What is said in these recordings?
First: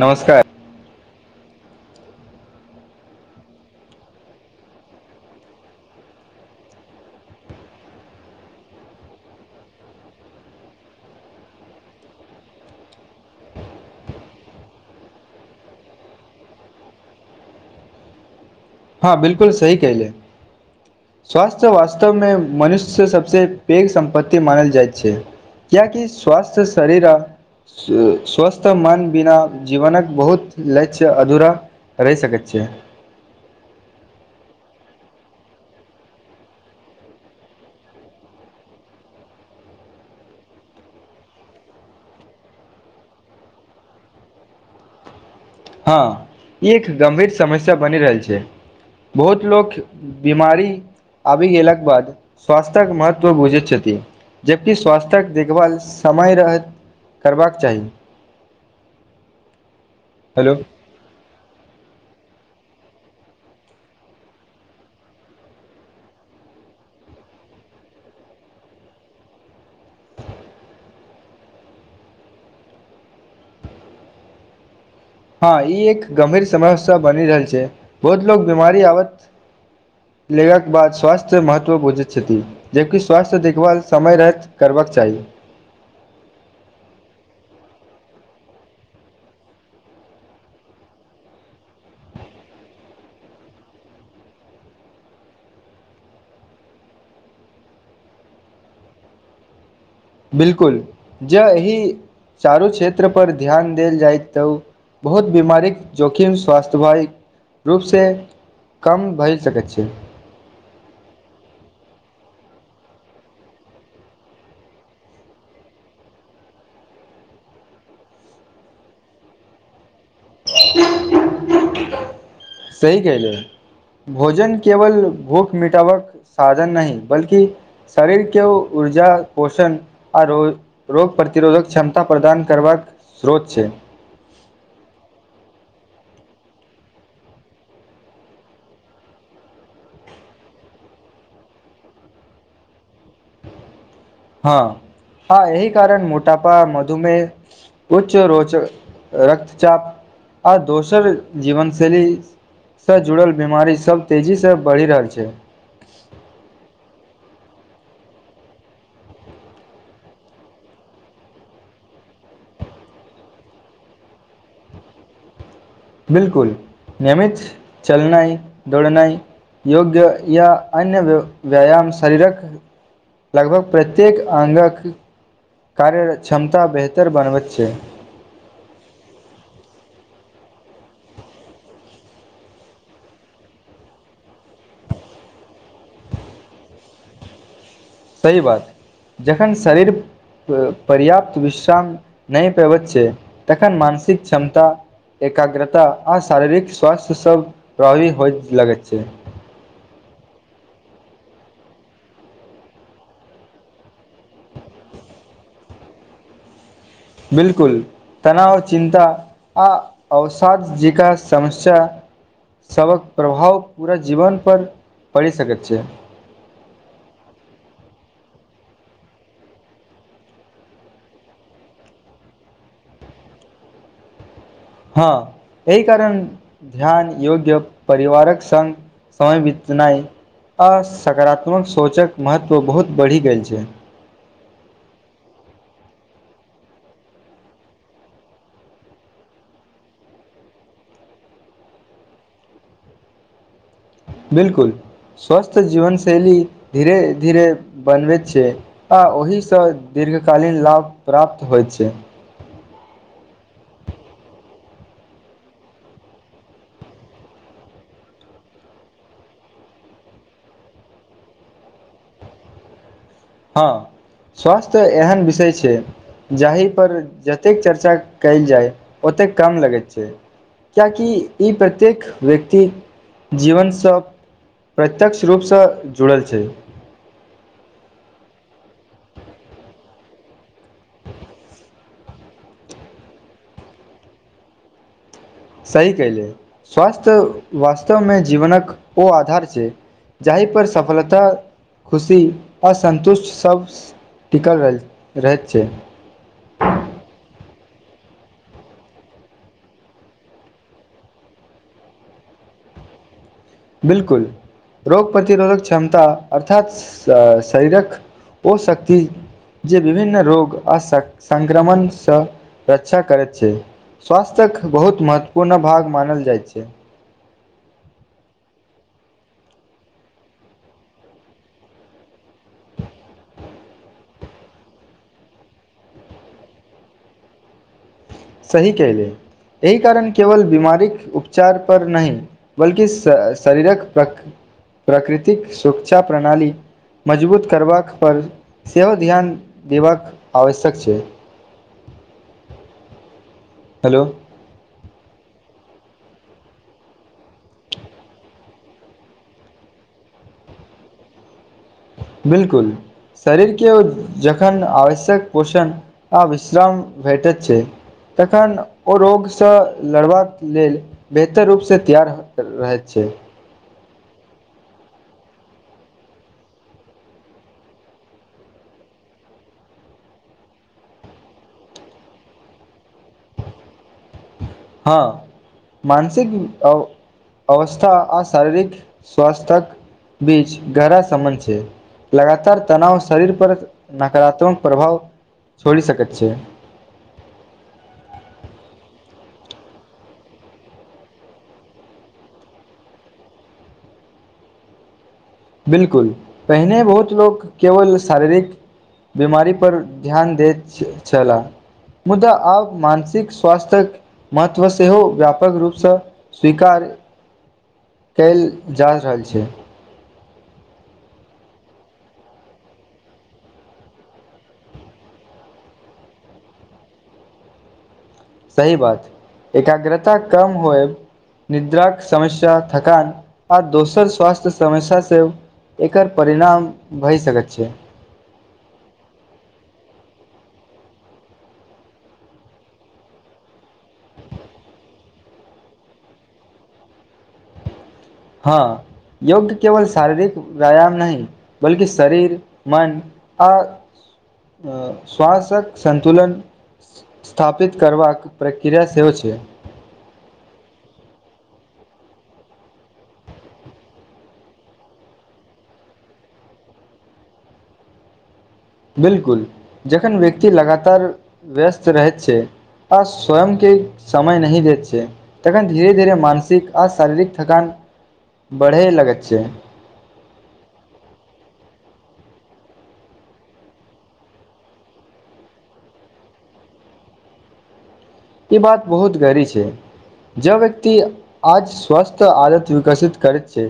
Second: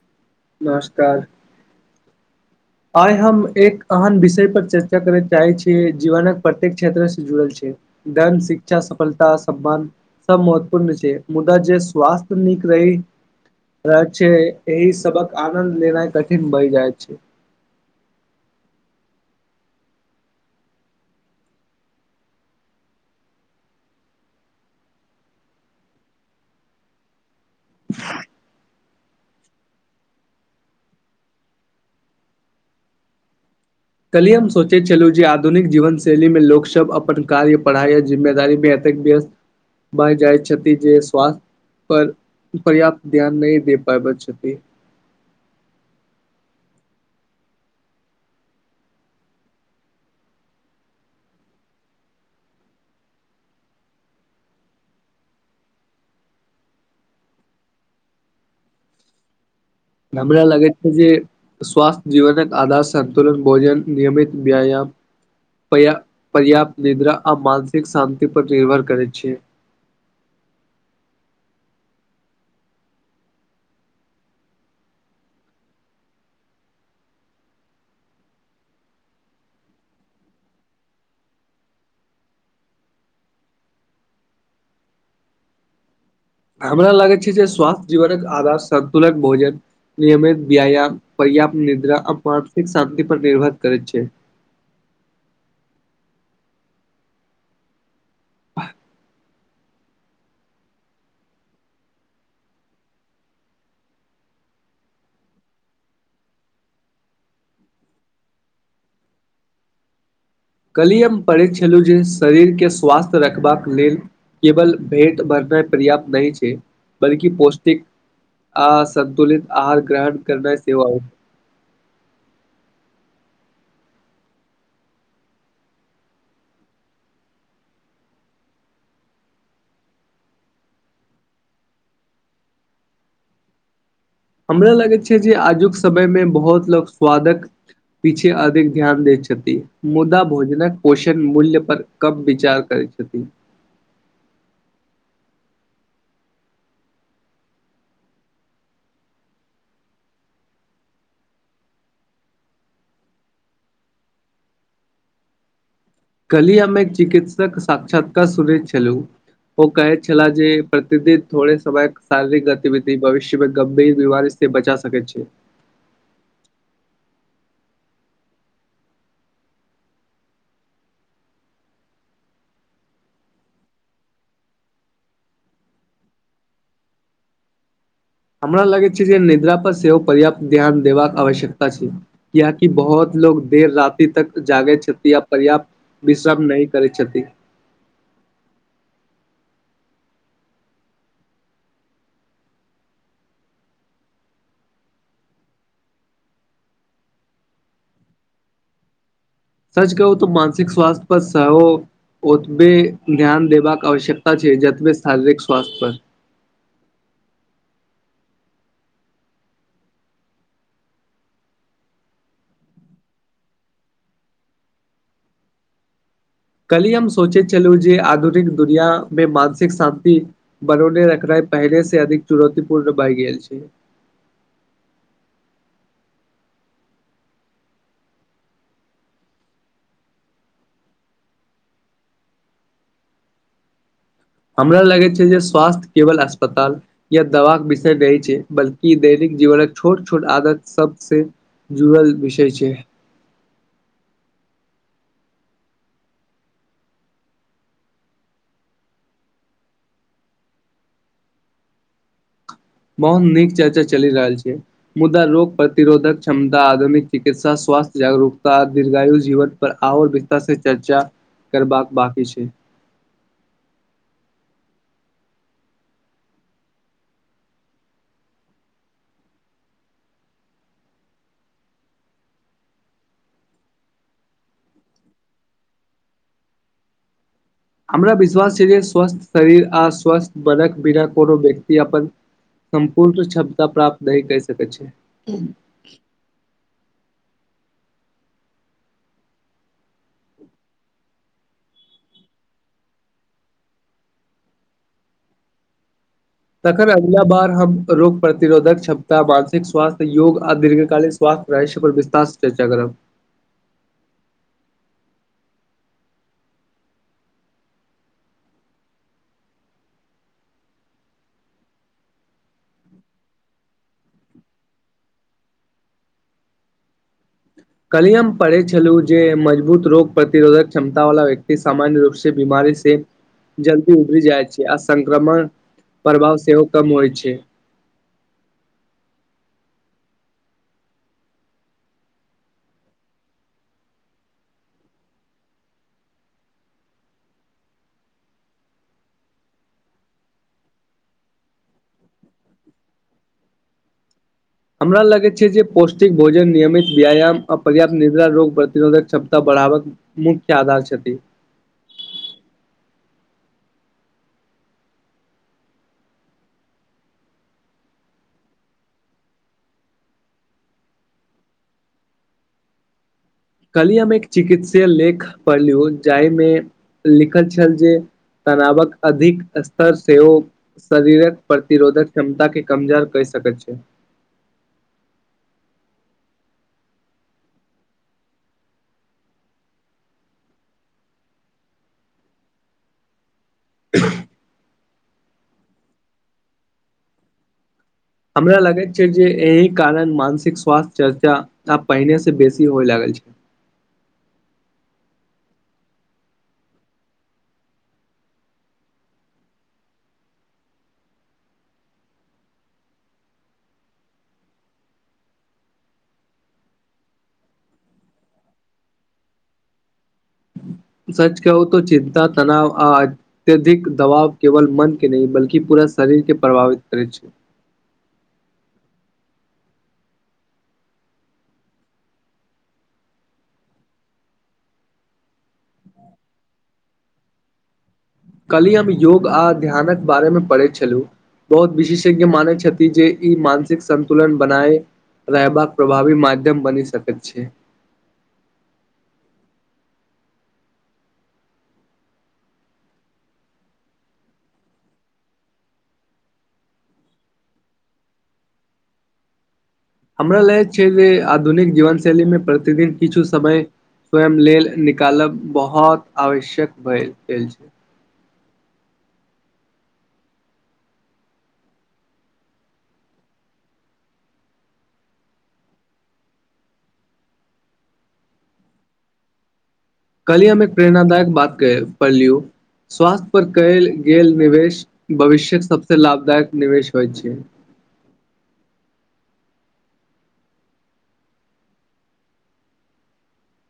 नमस्कार नमस्कार आइ हम एक एहन विषय पर चर्चा करय चाहै छी जीवनक प्रत्येक क्षेत्र से जुड़ल छ धन शिक्षा सफलता सम्मा सभ महत्वपूर्ण छै मुदा जे स्वास्थ्य नीक रह रहै छै एहि सभक आनंद लेनाइ कठिन भ‌इ जाय छ हँ बिल्कुल सही क‌एल स्वास्थ्य वास्तवमे मनुष्य सभसँ पैघ सम्पत्ति मानल जाइत छ कियाकि स्वस्थ शरीर आ स्वस् तऽ मन बिना जीवनक बहुत लक्ष्य अधूरा रहि सकैत छि कल्हि हम सोचैत छलहुँ जे आधुनिक जीवन शैली मे लोकसभ अपन कार्य पढ़ाई आ जिम्मेदारी म एते व्यस्त भए जाइछथ जे स्वास्थ् पर पर्याप्त ध्यान नइ दे पाबैत छथ हँ एक गंभीर समस्या बनि रहल छ बहुत लोक बीमार अभी अलकेबाद स्वास्थ्य महत्त्व बुझे छत जबकि स्वास्थ्यक देखभाल समय रहत करबाक चाह हमरा हेलो लगैत छै जे स्वास्थ्य जीवनक आधार संन्तुलन भोजन नियमित व्याया पर्य पर्याप्त निद्रा आ मानसिक शान्ति पर निर्भर करैत छ हँ ई एक गंभीर समस्या बनि रहल छै बहुत लोग बीमारी आब लेाके बाद स्वास्थ्य महत्व बुझैत छथ जबकि स्वास्थ्य देखभाल समय राति करबाक चाह हमरा लागै छै जे स्वास्थ्य जीवनक आधार सन्तुलक भोज निियमित व्यायाम पर्याप्त निद्रा आ मानसिक शान्ति पर निर्भर करै छ बिलकुल जै एहि चारू क्षेत्र पर ध्यान देल जाय त बहुत बीमारी जोखिम स्वास्थ्य भई रूप स कम भरि सकै छी कल्हि हम पढ़ैत छलहुँ जे शरीरके स्वास्थ्य रखबाक लल केवल पेट भरना पर्याप्त नहि छी बल्कि पौष्टि आ सतुलित आहार ग्रहण करना सेव ह सही कहल भोजन केवल भूख मिटावक साधन नहि बल्क शरीर के ऊर्जा पोष आ रोग रोग प्रतिरोधक क्षमता प्रदान करबाक स्रोत छ हमरा लगैत छै जे आजुक समय मे बहुत लोक स्वाद पीछे अधिक ध्यान देैत छथि मुदा भोजनक पोषण मूल्य प कब विचार करै छथि हँ हँ एहि कारण मोटापा मधुमे उच्च रोचक रक्तचाप आ दोसर जीवन शैल सँ जुड़ल बीमारी सब तेजीसँ बढ़ि रहल छ कल्हि हम एक चिकित्सक साक्षात्कार सुनैत छलहु ओ कहैत छला जे प्रतिदिन थोड़े समय शारीरिक गतिविधि भविष्य मे गंभीर बीमार से बचा सकैत छ बिलकुल नियमित चलनाइ दौड़ना योग्य या अन्य व व्यायम शरीर लगभग प्रत्येक अङ्ग कार्यर क्षमता बेहतर बनबैत छ हमरा लगैत छै जे निद्रा पर सेहो पर्याप्त ध्यान देबाक आवश्यकता छ यहा कि बहुत लोकोग देर राति तक जागे छथि्षति या पर्याप् भीश्र न करै छथ सही बात जखन शरी पर्याप्त विश्राम नहि पेब छै तखन मानसिक क्षमत एकाग्रता आ शारीरिक स्वास्थ्य सब प्रभावी होय लगैत छ सच कहू त मानसिक स्वास्थ्य पर ओतबे ध्यान देबाक आवश्यकता छै जतबे शारीरिक स्वास्थ्य प बिल्कु तनाव चिन्ता आ अवसाद जिका समस्य सबक प्रभाव पूरा जीवन पर पड़ि सकैत छ कली हम सोचैत छलहुँ जे आधुनिक दुनियामे मानसिक शान्त बनौने रखनाइ पहिले से अधिक चुनौतीपूर्ण भए गेल छ हँ एहि कार ध्यान योग्य परिवारक सङग समय भीतना आ सकारात्मक सोचक महत्व बहुत बढ़ि गेल छ हमरा लगै छै जे स्वास्थ्य केवल अस्पता या दवाक विषय रहै छै बल्कि दैनिक जीवनक छोट छोट आदत सबस जुड़ल विषय छ बिलकुल स्वस्थ जीवन शैली धीरे धीरे बनबैत छ आ ओहिसँ दीर्घकालीन लाभ प्राप्त होइत छ बहुत नीक चर्चा चलि रहल छ मुदा रोग प्रतिरोधक क्षमता आधुनिक चिकित्सा स्वास्थ्य जागरूकता दीर्घायु जीव पर आओर विस्तार से चर्चा करबाक बाकी छ हँ स्वास्थ्य एहन विषय छ जाहि पर जतेक चर्चा कयल जाय ओतेक कम लगैत छ किएकि ई प्रत्येक व्यक्ति जीवनस प्रत्यक्ष रूपसँ जुड़ल छ हमरा विश्वास छै जे स्वस्थ शरीर आ स्वस्थ वर्क बिर कोनो व्यक्ति अप संपूर्ण क्षमता प्राप्त नै कहि सक छै सही कयले स्वास्थ्य वास्तवमे जीवनक ओ आधार छै जाहिपर सफलता खुशी असन्तुष्ट सब टिकल रहल रहैत छै तखन अगिला बार हम रोग प्रतिरोधक क्षमता मानसिक स्वास्थ्य योग आ दीर्घकाली ्वासथ रहश्य पर विस्तास चर्चा करब [unintelligible] [unintelligible] बिलकुल रोग प्रतिरोधक क्षमता अर्थात श शरीरक ओ शक्ति जे विभिन्न रोग आ संक्रमणसँ रक्षा करैत छै स्वास्थ्यख बहुत महत्वपूर्ण भाग मानल जाइ छै कल्हि हम पढ़ै छलहुँ जे मजबूत रोग प्रतिरोधक क्षमता वाला व्यक्ति सामान्य रूप से बीमारी से जल्दी उभरि जाइ छै आ संक्रमण प्रभाव सेहो कम होइ छै सही केहले एहि कारण केवल बीमारीके उपचार पर नहि बल्कि श शरीरक प्र प्रकृतिक सुर्षा प्रणाली मजबूत करबाक पर सेहो ध्यान देबाक आवश्यक छै हलो हमरा लगैत छै जे पौष्टिक भोजन नियमित व्यायाम आ पर्याप्त निद्रा रोग प्रतिरोधक क्षमता बढ़ाबक मुख्य आधार छथि बिल्कुल शरीर के ओ जखन आवश्यक पोषण आ विश्राम भेटत छै तखन ओ रोगसँ लड़बाक लेल बेहतर रूपसँ तियार रहैत छै कल्हि हम एक चिकित्सीय लेख पढ़लुं हन जाहिमे लिखल छल जे तनावक अधिक स्तर सेहो शरीरक प्रतिरोधक कमता के कमजोर कहि सकै छै हँ मानसिक अवस्था आ शारीरिक स्वस्थक बीच गहरा संबध छै लगातार तनाव शरीर पर नकारात्मक प्रभाव छोड़ी सकैत छै हमरा लगैत छै जे एहि कारण मानसिक स्वास्थ्य चर्चा आब पहिने से बेसी होय लागल छै बिलकुल पहिने बहुत लोको केवल शारीरिक बीमारी पर ध्यान देइत छला मुदा आब मानसिक स्वास्थक महत्व सेहो व्यापक रूपसँ स्वीकार कयल जा रहल छै सच कहू तऽ चिन्ता तनाव आ अत्यधिक दबाव केवल मन के नहि बल्कि पूरा शरीर के प्रभावित करै छै सही बात छै एकाग्रता कम होए निद्राक समस्या थकान आ दोसर स्वास्थ्य समस्य सेब एकर परिणाम भए सकैत छै कल्हि हम योग आ ध्यानक बारेमे पढ़ै छलुं बहुत विशेषज्ञ मान छथि जे ई मानसिक संन्तुलन बनाए रहबाक प्रभावी माध्यम बनी सकैत छै हँ योग केवल शारीरिक व्यायाम नहि बल्कि शरीर मन आ श्वास्यक संन्तुलन स्थापित करबाक प्रक्रिया सेहो छै हमरा लै छै जे आधुनिक जीवन शैलीमे प्रतिदिन किछु समय स्वयं लेल निकालम बहुत आवश्यक भए भेल छै बिल्कुल जखन व्यक्ति लगातार व्यस्त रहैत छै आ स्वयं के समय नही दैत छै तखन धीरे धीरे मानसिक आ शारीरिक थकान बढ़े लग छ कली हममे एक प्रेरणाादायक बात पढ़ लिय स्वास्थ्य पर कयल गेल निवेश भविष्य्यक सबसँ लाभदायक निवेश होइत छ ई बात बहुत गड़ी छ जब व्यक्ति आज स्वस्थ आदत विकसित करैत छ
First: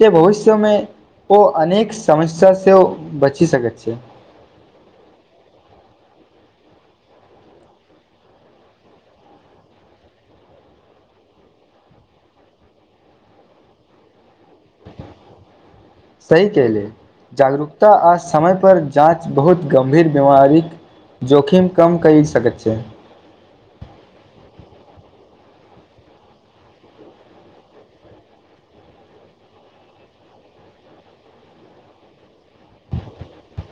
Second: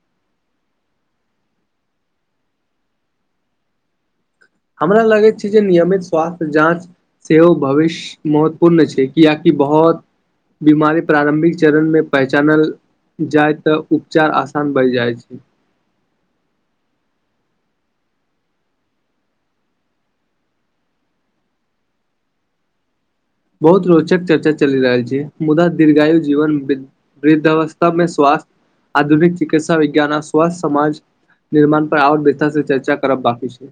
त भविष्यमे ओ अनेक समस्यासँ ओ बचि सकैत छ हमरा लगै छै जे नियमित स्वास्थ्य जाँ सेहो भविष्य महत्वपूर्ण छै कियाकि बहु बीमारी प्रारम्भिक चरण मे पहचान जाय तऽ उपचार आसान बढ़ जाइ छ सही कले जागरूकता आ समय पर जाँच बहुत गम्भीर बीमारी जोखिम कम क‌इ सकै छ बहुत रोचक चर्चा चलि रहल छै मुदा दीर्घायु जीव वृद्धावस्थामे स्वास्थ्य आधुनिक चिकित्सा विज्ञान आ स्व्थ्य समा निर्माण पर आर बेसथ से चर्चा करब बाकी छ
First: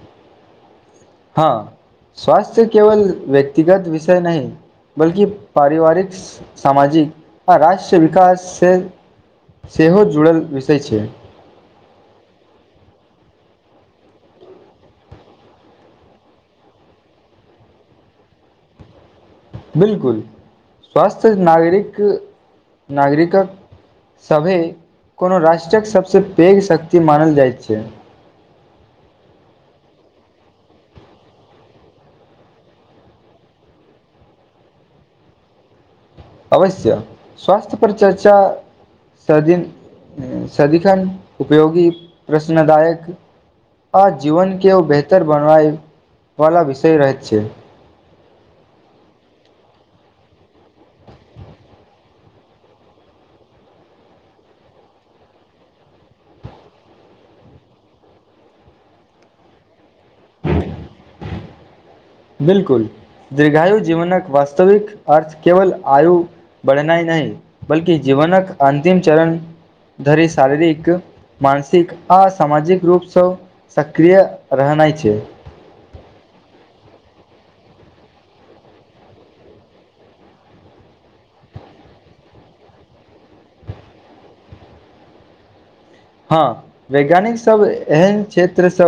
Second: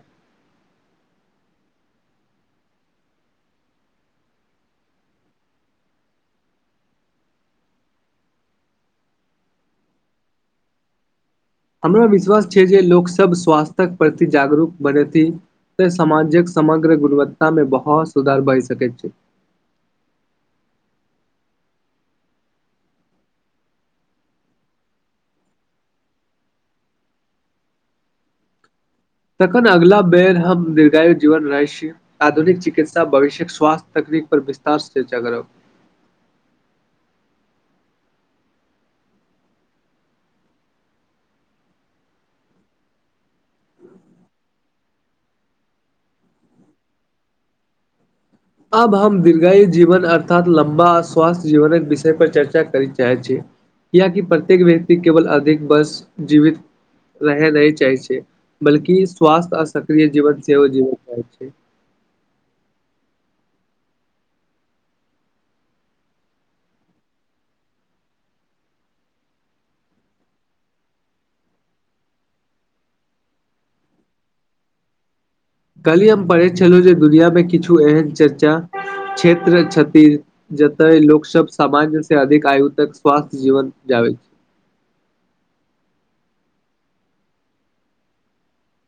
हँ स्वस्थ्य केवल व्यक्तिगत विषय नह बल्कि पारिवारिक सामाजिक आ राष्ट्र विकास स सेहो जुड़ल विषय छ हमरा विश्वास छै जे लोकसभ स्वास्थ्यक प्रति जागरूक बनेथ त साजिक समग्र गुणवत्ता मे बहुत सुधार भए सकैत छ बिल्कुल स्वस्थ नागरिक नागरिक सभ कोनो राष्ट्रक सभसँ पैघ शक्ति मानल जाइत छ तखन अगिला बेर हम दीर्घायु जीवन रह छ आधुनिक चिकित्सा भविष्यक स्वास्थ्य तकनीक पर विस्तार चर्च कर अवश्य स्वासस्थ्य पर चर्च सदिन सदिखन उपयोगी प्रश्नदाय आ जीवनके ओ बेहतर बनबैवला विषय रहैत छ आब हम दीर्घायु जीवन अर्थात लम्बा आ स्वास्थ्य जीवनक विषय पर चर्चा करय चाहे छ या कि प्रत्येक व्यक्ति केवल अधिक बस जीवि रह नहि चाहै छै बल्कि स्वास्थ्य आ सक्रिय जीवन सेहो जीवै चाह छ बिल्कुल दीर्घायु जीवनक वास्तविक अर्थ केवल आय बढ़नाइ नहि बल्कि जीवनक अन्तिम चरण धरी शारीरि मानसिक आ सामाजिक रूपसँ सक्रिय रहनाइ छ कल्हि हम पढ़ैत छलहुँ जे दुनियामे किछु एहन चर्चा क्षेत्र क्षत जते लोक सब सामान्य से अधिक आयु तक स्वास्थ्य जीवन जा छ हँ वैज्ञानिक सब एहन क्षेत्र स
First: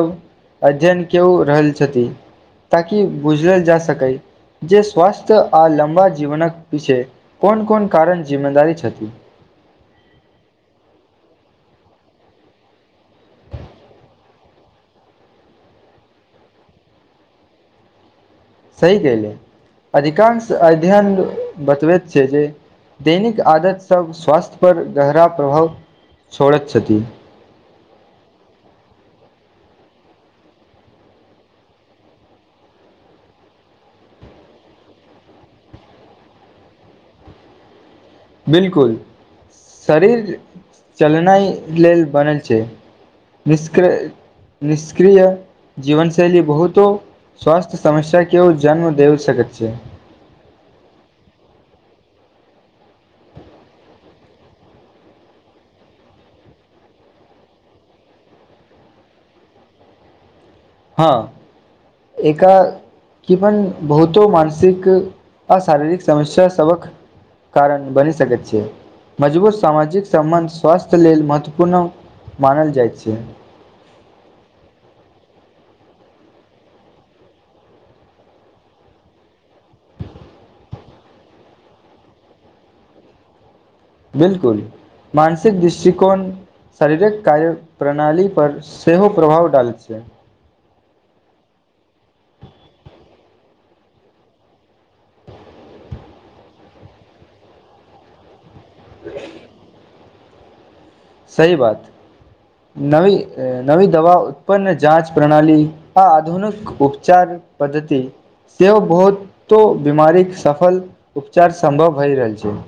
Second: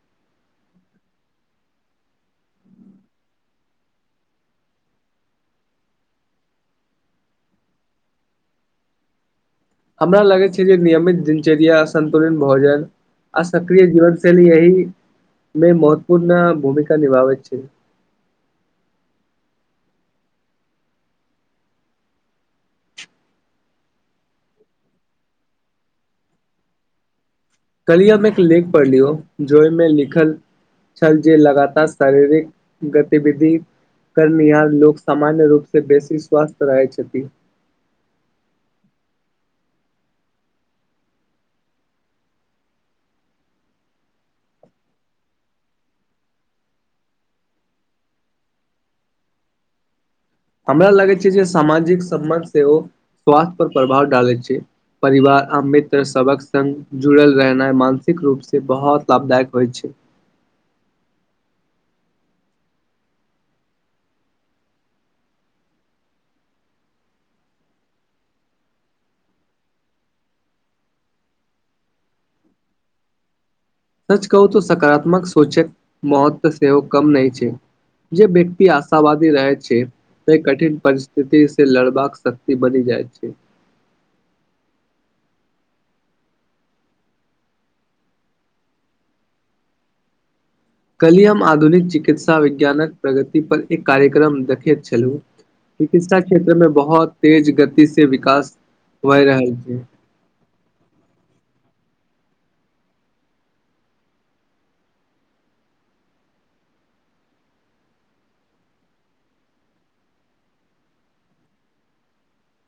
अध्यन के रहल छथि ताकि बुझलल जा सक जे स्वस्थ्य आ लम्बा जीवनक पिछे कोन कोन कारण जिम्मेदारी छथ हमरा लगै छै जे नियमित दिनचर्या संन्तुलित भोज आ सक्रिय जीवनशैली अही मे महत्वपूर्ण भूमिका निभावै छ सही कलै अधिकांश अध्ययन बतबैत छैय ज दैनिक आदत सभ स्वास्थ्य पर गहरा प्रभाव छोड़ैत छथ कल्ली हमे एक लेख पढ़ली हो जोमें लिख चल जे लगातार शारीरिक गतिविध करर्निहार लोकग सामान्य रूपसँ बेसी स्वस्थ रहै छथि बिल्कुल शरीर चलेनाइ लेल बने छ निष्क्र निष्क्रि जीवन शैली बहुतो स्वास्थ्य समस्या केओ जन्म दे सकैत छ हमरा लगै छै जे सामाजिक सम्मर्थ से ओ स्वास्थ्य पर प्रभाव डालैत छ परिवार आ मित्र सबक संग जुड़ल रहनाइ मानसिक रूप से बहुत लाभदायक होइ छ हँ ए कि अपन बहुतो मानसिक आ शारीरिक समस्या सभ कारण बनी सकै छ मजबूत सामाजिक सम्बन्ध स्वास्थ्य लेल महत्वपूर्ण मानल जाइत छ सच कहू त सकारात्मक सोचक मौत्व सेहो कम नहि छ जे व्यक्ति आशावादी रह छ त कठिन परिस्थिति से लड़बाका शक्ति बनि जाय छ बिलकुल मानसिक दृष्टिको शारीरिक कार्य प्रणाली पर सेहो प्रभाव डालैत छ कल्हि हम आधुनिक चिकित्सा विज्ञानक प्रगति पर एक कार्यक्रम देखैत छलहु चिकित्सा क्षेत्र में बहुत तेज गति से विकास होए रहल छ सही बा नवी नवी दवा उत्पन्न जाँच प्रणाली आ आधुनि उपचार पद्धत सेहो बहुतो बीमारीके सफल उपचार सम्भव भए रहल छ